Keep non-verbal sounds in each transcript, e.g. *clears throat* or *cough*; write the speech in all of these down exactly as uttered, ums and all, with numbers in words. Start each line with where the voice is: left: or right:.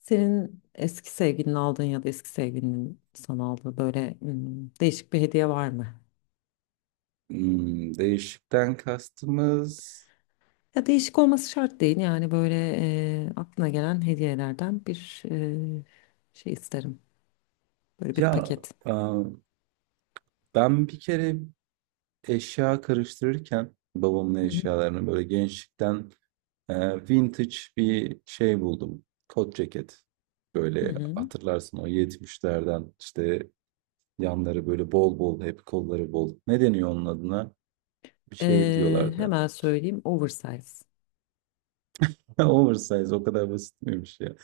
left: Senin eski sevgilinin aldığın ya da eski sevgilinin sana aldığı böyle hmm, değişik bir hediye var mı?
right: Imm, değişikten kastımız
left: Ya değişik olması şart değil yani böyle e, aklına gelen hediyelerden bir e, şey isterim. Böyle bir
right: ya,
left: paket.
right: aaa, ben bir kere eşya karıştırırken babamın
left: Hı hı.
right: eşyalarını, böyle, gençlikten, eee, vintage bir şey buldum. Kot ceket.
left: Hı
right: Böyle,
left: hı.
right: hatırlarsın o yetmişlerden işte, yanları, böyle, bol bol, hep kolları bol. Ne deniyor onun adına? Bir şey
left: E,
right: diyorlardı.
left: hemen söyleyeyim oversize.
right: *laughs* Oversize o kadar basit miymiş ya?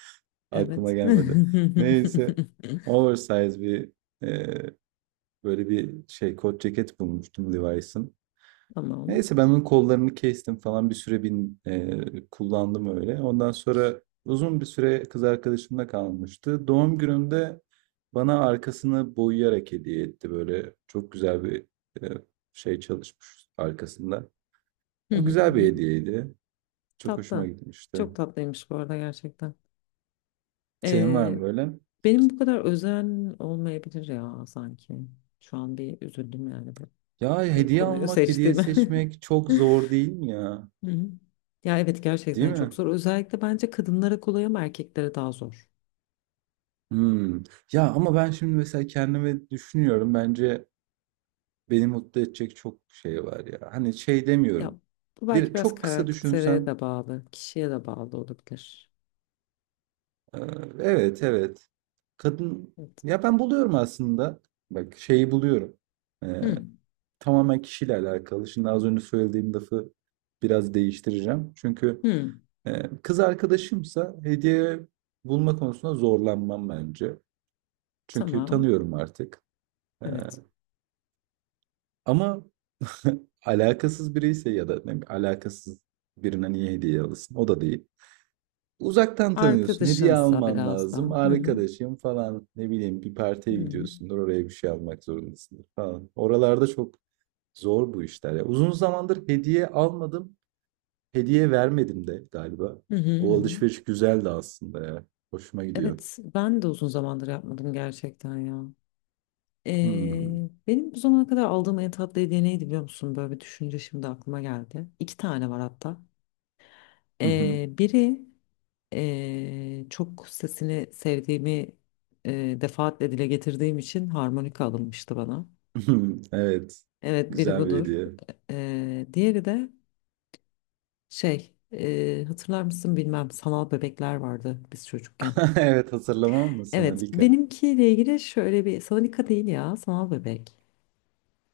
right: Aklıma
left: Evet.
right: gelmedi.
left: *laughs*
right: Neyse, oversize bir, eee böyle bir şey kot ceket bulmuştum Levi's'ın.
left: Tamam.
right: Neyse, ben onun kollarını kestim falan, bir süre bin, e, kullandım öyle. Ondan sonra uzun bir süre kız arkadaşımla kalmıştı. Doğum günümde bana arkasını boyayarak hediye etti. Böyle çok güzel bir e, şey çalışmış arkasında.
left: Hı
right: O
left: hı.
right: güzel bir
left: Hı.
right: hediyeydi. Çok hoşuma
left: Tatlı.
right: gitmişti.
left: Çok tatlıymış bu arada gerçekten.
right: Senin var mı böyle?
left: Benim bu kadar özen olmayabilir ya sanki. Şu an bir üzüldüm yani
right: Ya
left: bu
right: hediye
left: konuyu
right: almak, hediye
left: seçtiğime.
right: seçmek çok
left: *laughs*
right: zor değil mi ya?
left: Hı hı. Ya evet,
right: Değil
left: gerçekten çok
right: mi?
left: zor. Özellikle bence kadınlara kolay ama erkeklere daha zor.
right: Hımm. Ya, ama ben şimdi mesela kendimi düşünüyorum. Bence beni mutlu edecek çok şey var ya. Hani şey
left: Ya
right: demiyorum.
left: bu belki
right: Bir
left: biraz
right: çok kısa
left: karaktere
right: düşünsem,
left: de bağlı, kişiye de bağlı olabilir.
right: eee, evet, evet. Kadın
left: Evet.
right: ya, ben buluyorum aslında. Bak, şeyi buluyorum. Eee,
left: Hı.
right: Tamamen kişiyle alakalı. Şimdi az önce söylediğim lafı biraz değiştireceğim. Çünkü,
left: Hı.
right: eee, kız arkadaşımsa hediye bulma konusunda zorlanmam bence. Çünkü
left: Tamam.
right: tanıyorum artık. Eee,
left: Evet.
right: ama *laughs* alakasız biri ise ya da ne bileyim, alakasız birine niye hediye alırsın? O da değil. Uzaktan tanıyorsun. Hediye
left: Arkadaşınsa
right: alman
left: biraz daha.
right: lazım.
left: Hı hı.
right: Arkadaşım falan, ne bileyim, bir
left: Hı
right: partiye
left: hı.
right: gidiyorsundur. Oraya bir şey almak zorundasındır falan. Oralarda çok zor bu işler ya. Uzun zamandır hediye almadım. Hediye vermedim de galiba.
left: Hı hı. Hı
right: O
left: hı.
right: alışveriş güzeldi aslında ya. Hoşuma gidiyor.
left: Evet, ben de uzun zamandır yapmadım gerçekten ya.
right: Hmm.
left: Ee, benim bu zamana kadar aldığım en tatlı hediye neydi biliyor musun? Böyle bir düşünce şimdi aklıma geldi. İki tane var hatta. Ee,
right: *laughs*
left: biri ee, çok sesini sevdiğimi ee, defaatle dile getirdiğim için harmonika alınmıştı bana.
right: Evet.
left: Evet, biri
right: Güzel bir
left: budur.
right: hediye.
left: Ee, diğeri de şey ee, hatırlar mısın bilmem, sanal bebekler vardı biz çocukken.
right: *laughs* Evet, hatırlamam mı sana
left: Evet,
right: Lika?
left: benimkiyle ilgili şöyle bir sana dikkat değil ya sanal bebek.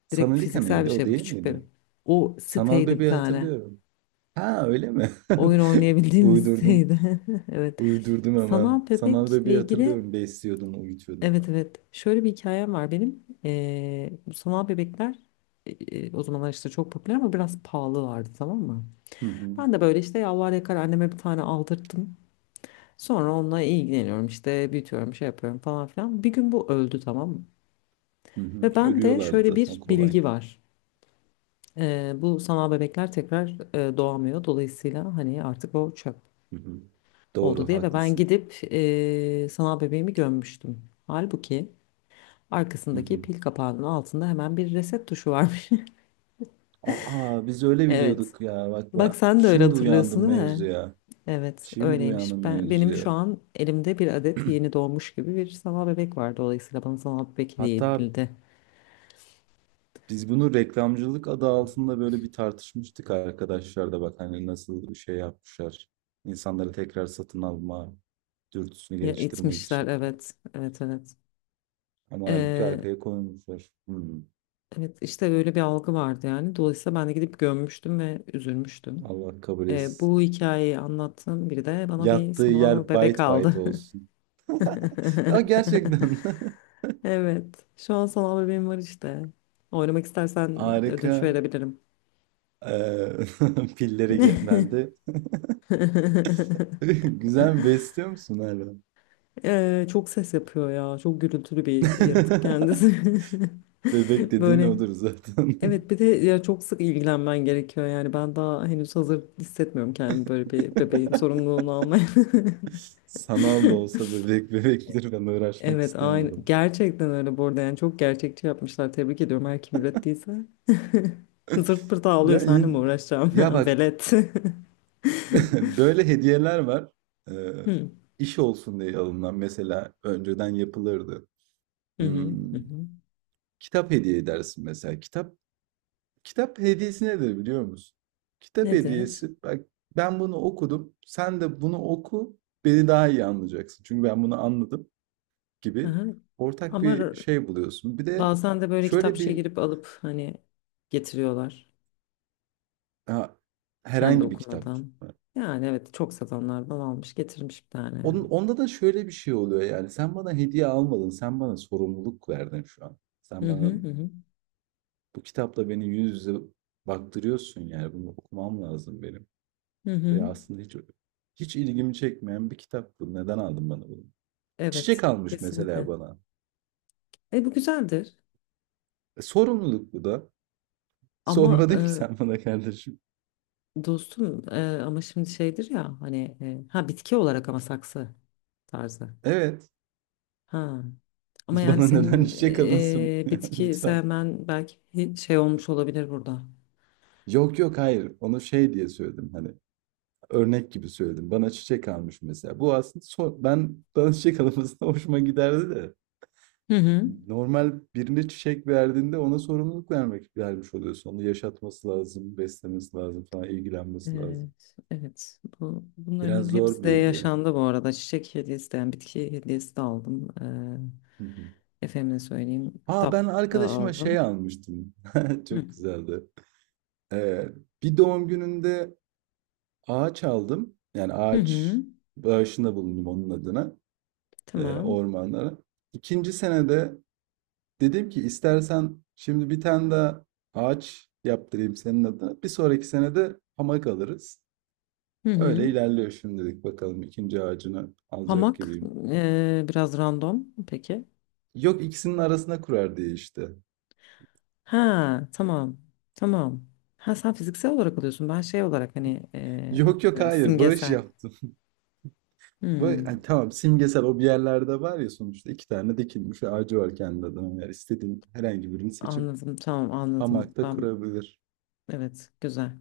right: Sana
left: Direkt fiziksel bir
right: neydi? O
left: şey bu
right: değil
left: küçük
right: miydi?
left: bebek. O
right: Sanal
left: siteydi bir
right: Bebeği
left: tane.
right: hatırlıyorum. Ha, öyle mi?
left: Oyun
right: *laughs*
left: oynayabildiğimiz *laughs*
right: Uydurdum.
left: siteydi. *laughs* Evet.
right: Uydurdum hemen.
left: Sanal
right: Sanal
left: bebekle
right: Bebeği
left: ilgili
right: hatırlıyorum, besliyordum, uyutuyordum.
left: evet evet. Şöyle bir hikayem var benim. Ee, bu sanal bebekler e, e, o zamanlar işte çok popüler ama biraz pahalılardı, tamam mı?
right: Hı hı.
left: Ben de böyle işte yalvar yakar anneme bir tane aldırttım. Sonra onunla ilgileniyorum işte, büyütüyorum, şey yapıyorum falan filan. Bir gün bu öldü, tamam mı?
right: Hı hı.
left: Ve bende
right: Ölüyorlardı
left: şöyle
right: zaten,
left: bir
right: kolay.
left: bilgi var. Ee, bu sanal bebekler tekrar e, doğamıyor. Dolayısıyla hani artık o çöp
right: Hı hı.
left: oldu
right: Doğru,
left: diye ve ben
right: haklısın.
left: gidip e, sanal bebeğimi gömmüştüm. Halbuki
right: Hı
left: arkasındaki
right: hı.
left: pil kapağının altında hemen bir reset tuşu varmış. *laughs*
right: Aa, biz öyle
left: Evet.
right: biliyorduk ya. Bak,
left: Bak,
right: ben
left: sen de öyle
right: şimdi
left: hatırlıyorsun
right: uyandım
left: değil mi?
right: mevzuya.
left: Evet,
right: Şimdi
left: öyleymiş.
right: uyandım
left: Ben benim
right: mevzuya.
left: şu an elimde bir adet yeni doğmuş gibi bir sanal bebek var. Dolayısıyla bana sanal
right: *clears throat*
left: bebek hediye
right: Hatta
left: edildi.
right: biz bunu reklamcılık adı altında böyle bir tartışmıştık arkadaşlar. Da bak hani, nasıl bir şey yapmışlar. İnsanları tekrar satın alma dürtüsünü
left: Ya
right: geliştirmek
left: itmişler,
right: için.
left: evet. Evet
right: Ama halbuki
left: evet.
right: arkaya koymuşlar. Hmm,
left: Evet, işte öyle bir algı vardı yani. Dolayısıyla ben de gidip gömmüştüm ve üzülmüştüm.
right: Allah kabul
left: Ee, bu
right: etsin.
left: hikayeyi anlattığım biri de bana bir
right: Yattığı
left: sanal
right: yer
left: bebek
right: bayt
left: aldı.
right: bayt
left: *laughs*
right: olsun. Ya gerçekten *laughs*
left: Evet. Şu an sanal bebeğim var işte. Oynamak istersen ödünç
right: harika.
left: verebilirim.
right: Ee, *laughs* pilleri ge- bende.
left: *laughs*
right: *laughs* Güzel, mi besliyor musun hala?
left: Ee, çok ses yapıyor ya. Çok gürültülü bir yaratık
right: *laughs*
left: kendisi.
right: Bebek
left: *laughs*
right: dediğin
left: Böyle.
right: odur zaten.
left: Evet, bir de ya çok sık ilgilenmen gerekiyor yani, ben daha henüz hazır hissetmiyorum kendimi böyle bir bebeğin
right: *laughs*
left: sorumluluğunu almaya.
right: Sanal da olsa bebek *laughs* bebektir, ben uğraşmak
left: Evet, aynı.
right: istemiyorum.
left: Gerçekten öyle bu arada. Yani çok gerçekçi yapmışlar. Tebrik ediyorum her kim ürettiyse. Zırt pırt ağlıyor.
right: Ya
left: Seninle mi
right: in-
left: uğraşacağım?
right: Ya
left: *laughs*
right: bak,
left: Velet. *laughs*
right: *laughs* böyle hediyeler var. Ee,
left: Hı
right: iş olsun diye alınan, mesela, önceden yapılırdı.
left: hı
right: Hmm,
left: hı. Hı. Hı.
right: Kitap hediye edersin mesela. Kitap kitap hediyesi nedir biliyor musun? Kitap
left: Nedir?
right: hediyesi, bak, ben bunu okudum. Sen de bunu oku. Beni daha iyi anlayacaksın. Çünkü ben bunu anladım gibi
left: Aha.
right: ortak
left: Ama r-
right: bir şey buluyorsun. Bir de
left: Bazen de böyle
right: şöyle
left: kitapçıya
right: bir.
left: girip alıp hani getiriyorlar.
right: Ha,
left: Kendi
right: herhangi bir kitap.
left: okumadan. Yani evet, çok satanlardan almış getirmiş bir tane
right: Onun,
left: yani.
right: onda da şöyle bir şey oluyor yani. Sen bana hediye almadın. Sen bana sorumluluk verdin şu an.
left: Hı
right: Sen
left: hı
right: bana
left: hı. Hı.
right: bu kitapla beni yüz yüze baktırıyorsun yani. Bunu okumam lazım benim.
left: Hı
right: Ve
left: hı.
right: aslında hiç hiç ilgimi çekmeyen bir kitap bu. Neden aldın bana bunu? Çiçek
left: Evet,
right: almış mesela
left: kesinlikle.
right: bana.
left: E, bu güzeldir.
right: E, sorumluluk bu da.
left: Ama
right: Sormadın ki sen bana kardeşim.
left: dostum, e, ama şimdi şeydir ya hani e, ha bitki olarak ama saksı tarzı.
right: Evet.
left: Ha. Ama
right: *laughs*
left: yani
right: Bana neden
left: senin
right: çiçek alınsın? *laughs*
left: e, bitki
right: Lütfen.
left: sevmen belki şey olmuş olabilir burada.
right: Yok, yok, hayır. Onu şey diye söyledim hani. Örnek gibi söyledim. Bana çiçek almış mesela. Bu aslında son- ben, bana çiçek almasına *laughs* hoşuma giderdi de.
left: Hı hı.
right: Normal birine çiçek verdiğinde ona sorumluluk vermek vermiş oluyorsun. Onu yaşatması lazım, beslemesi lazım falan, ilgilenmesi lazım.
left: Evet, evet. Bu,
right: Biraz
left: bunların hepsi
right: zor
left: de
right: bir hediye. Hı
left: yaşandı bu arada. Çiçek hediyesi de yani bitki hediyesi de aldım.
right: hı.
left: Ee, efendime söyleyeyim.
right: Ha,
left: Kitap
right: ben
left: da
right: arkadaşıma
left: aldım.
right: şey almıştım. *laughs*
left: Hı.
right: Çok güzeldi. Ee, Bir doğum gününde ağaç aldım. Yani
left: Hı hı.
right: ağaç bağışında bulundum onun adına, e,
left: Tamam.
right: ormanlara. İkinci senede dedim ki, istersen şimdi bir tane daha ağaç yaptırayım senin adına. Bir sonraki sene de hamak alırız.
left: Hı hı.
right: Öyle ilerliyor şimdilik, bakalım, ikinci ağacını alacak
left: Hamak
right: gibiyim.
left: ee, biraz random. Peki.
right: Yok, ikisinin arasına kurar diye işte.
left: Ha, tamam. Tamam. Ha, sen fiziksel olarak alıyorsun. Ben şey olarak hani eee,
right: Yok, yok,
left: böyle
right: hayır, bağış
left: simgesel.
right: yaptım. *laughs* Ba- Hani
left: Hmm,
right: tamam, simgesel, o bir yerlerde var ya sonuçta iki tane dikilmiş ağacı var kendi adına. Yani istediğin herhangi birini seçip
left: anladım. Tamam, anladım.
right: hamakta
left: Ben
right: kurabilir.
left: evet, güzel.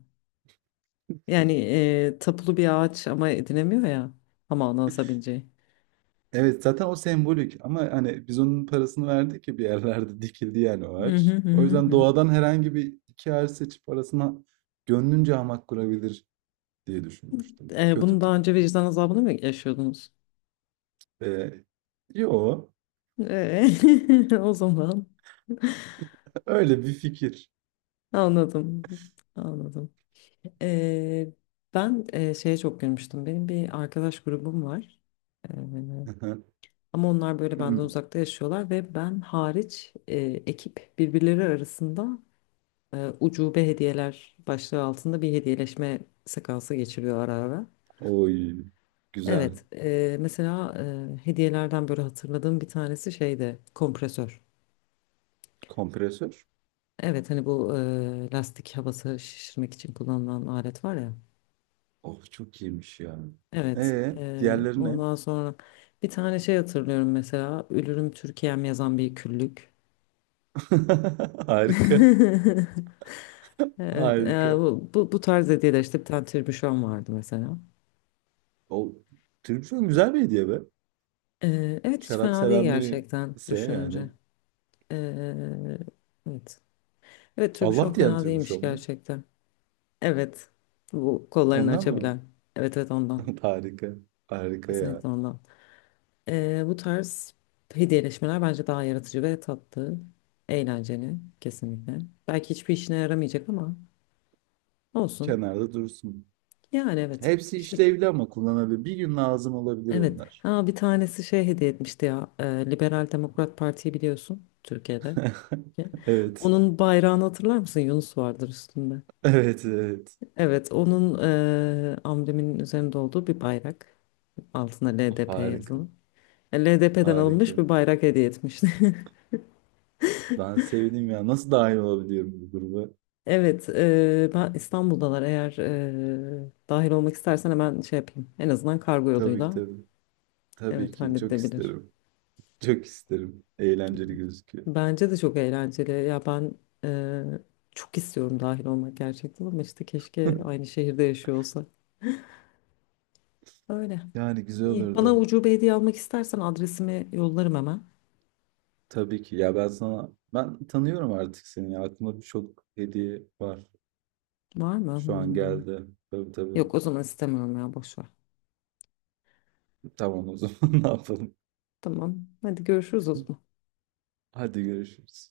left: Yani eee tapulu bir ağaç ama edinemiyor ya. Ama anlasabileceği.
right: Evet, zaten o sembolik ama hani biz onun parasını verdik ki bir yerlerde *laughs* dikildi yani o
left: Hı hı
right: ağaç.
left: hı
right: O
left: hı.
right: yüzden
left: Hı.
right: doğadan herhangi bir iki ağaç seçip arasına gönlünce hamak kurabilir diye düşünmüştüm.
left: Eee,
right: Kötü
left: bunu
right: mü?
left: daha önce vicdan azabını mı yaşıyordunuz?
right: Ee, Yo,
left: Eee, *laughs* o zaman
right: öyle bir fikir.
left: anladım. Anladım. Eee, Ben eee, şeye çok gülmüştüm. Benim bir arkadaş grubum var.
right: *laughs*
left: Ama onlar böyle benden uzakta yaşıyorlar ve ben hariç e, ekip birbirleri arasında e, ucube hediyeler başlığı altında bir hediyeleşme sekansı geçiriyor ara ara.
right: Oy güzel.
left: Evet, e, mesela e, hediyelerden böyle hatırladığım bir tanesi şeyde kompresör.
right: Kompresör.
left: Evet, hani bu e, lastik havası şişirmek için kullanılan alet var ya.
right: Oh, çok iyiymiş ya.
left: Evet,
right: Ee
left: e,
right: diğerleri ne?
left: ondan sonra bir tane şey hatırlıyorum mesela, Ölürüm Türkiye'm yazan bir küllük.
right: *laughs* Harika.
left: *laughs* Evet, e,
right: Harika.
left: bu, bu, bu tarz hediyeler işte, bir tane tribüşon vardı mesela.
right: O, tribüşon güzel bir hediye be.
left: E, evet, hiç
right: Şarap
left: fena değil
right: seven biri
left: gerçekten
right: ise yani.
left: düşününce. E, evet. Evet, tribüşon
right: Allah diyen
left: fena
right: tür bir şey
left: değilmiş
right: mu?
left: gerçekten. Evet. Bu kollarını
right: Ondan mı?
left: açabilen. Evet evet, ondan.
right: *laughs* Harika. Harika ya.
left: Kesinlikle ondan. E, bu tarz hediyeleşmeler bence daha yaratıcı ve tatlı. Eğlenceli kesinlikle. Belki hiçbir işine yaramayacak ama olsun.
right: Kenarda dursun.
left: Yani evet.
right: Hepsi
left: İşte
right: işlevli ama kullanabilir. Bir gün lazım olabilir
left: evet.
right: onlar.
left: Ha, bir tanesi şey hediye etmişti ya. e, Liberal Demokrat Parti'yi biliyorsun, Türkiye'de.
right: *laughs* Evet.
left: Onun bayrağını hatırlar mısın? Yunus vardır üstünde.
right: Evet, evet.
left: Evet, onun e, ambleminin üzerinde olduğu bir bayrak. Altına L D P
right: Harika.
left: yazılı. L D P'den
right: Harika.
left: alınmış bir bayrak hediye etmişti. *laughs*
right: Ben sevdim ya. Nasıl dahil olabiliyorum bu gruba?
left: Evet, e, ben İstanbul'dalar. Eğer e, dahil olmak istersen hemen şey yapayım. En azından kargo
right: Tabii ki,
left: yoluyla.
right: tabii. Tabii
left: Evet,
right: ki. Çok
left: halledilebilir.
right: isterim. Çok isterim. Eğlenceli gözüküyor. *laughs*
left: Bence de çok eğlenceli. Ya ben e, çok istiyorum dahil olmak gerçekten ama işte keşke aynı şehirde yaşıyor olsak. Öyle.
right: Yani güzel
left: İyi. Bana
right: olurdu.
left: ucube hediye almak istersen adresimi yollarım hemen.
right: Tabii ki. Ya ben sana ben tanıyorum artık seni. Aklımda birçok hediye var.
left: Var mı?
right: Şu an
left: Hmm.
right: geldi. Tabii, tabii.
left: Yok, o zaman istemiyorum ya, boş ver.
right: Tamam o zaman, *laughs* ne yapalım.
left: Tamam. Hadi görüşürüz o zaman.
right: Hadi görüşürüz.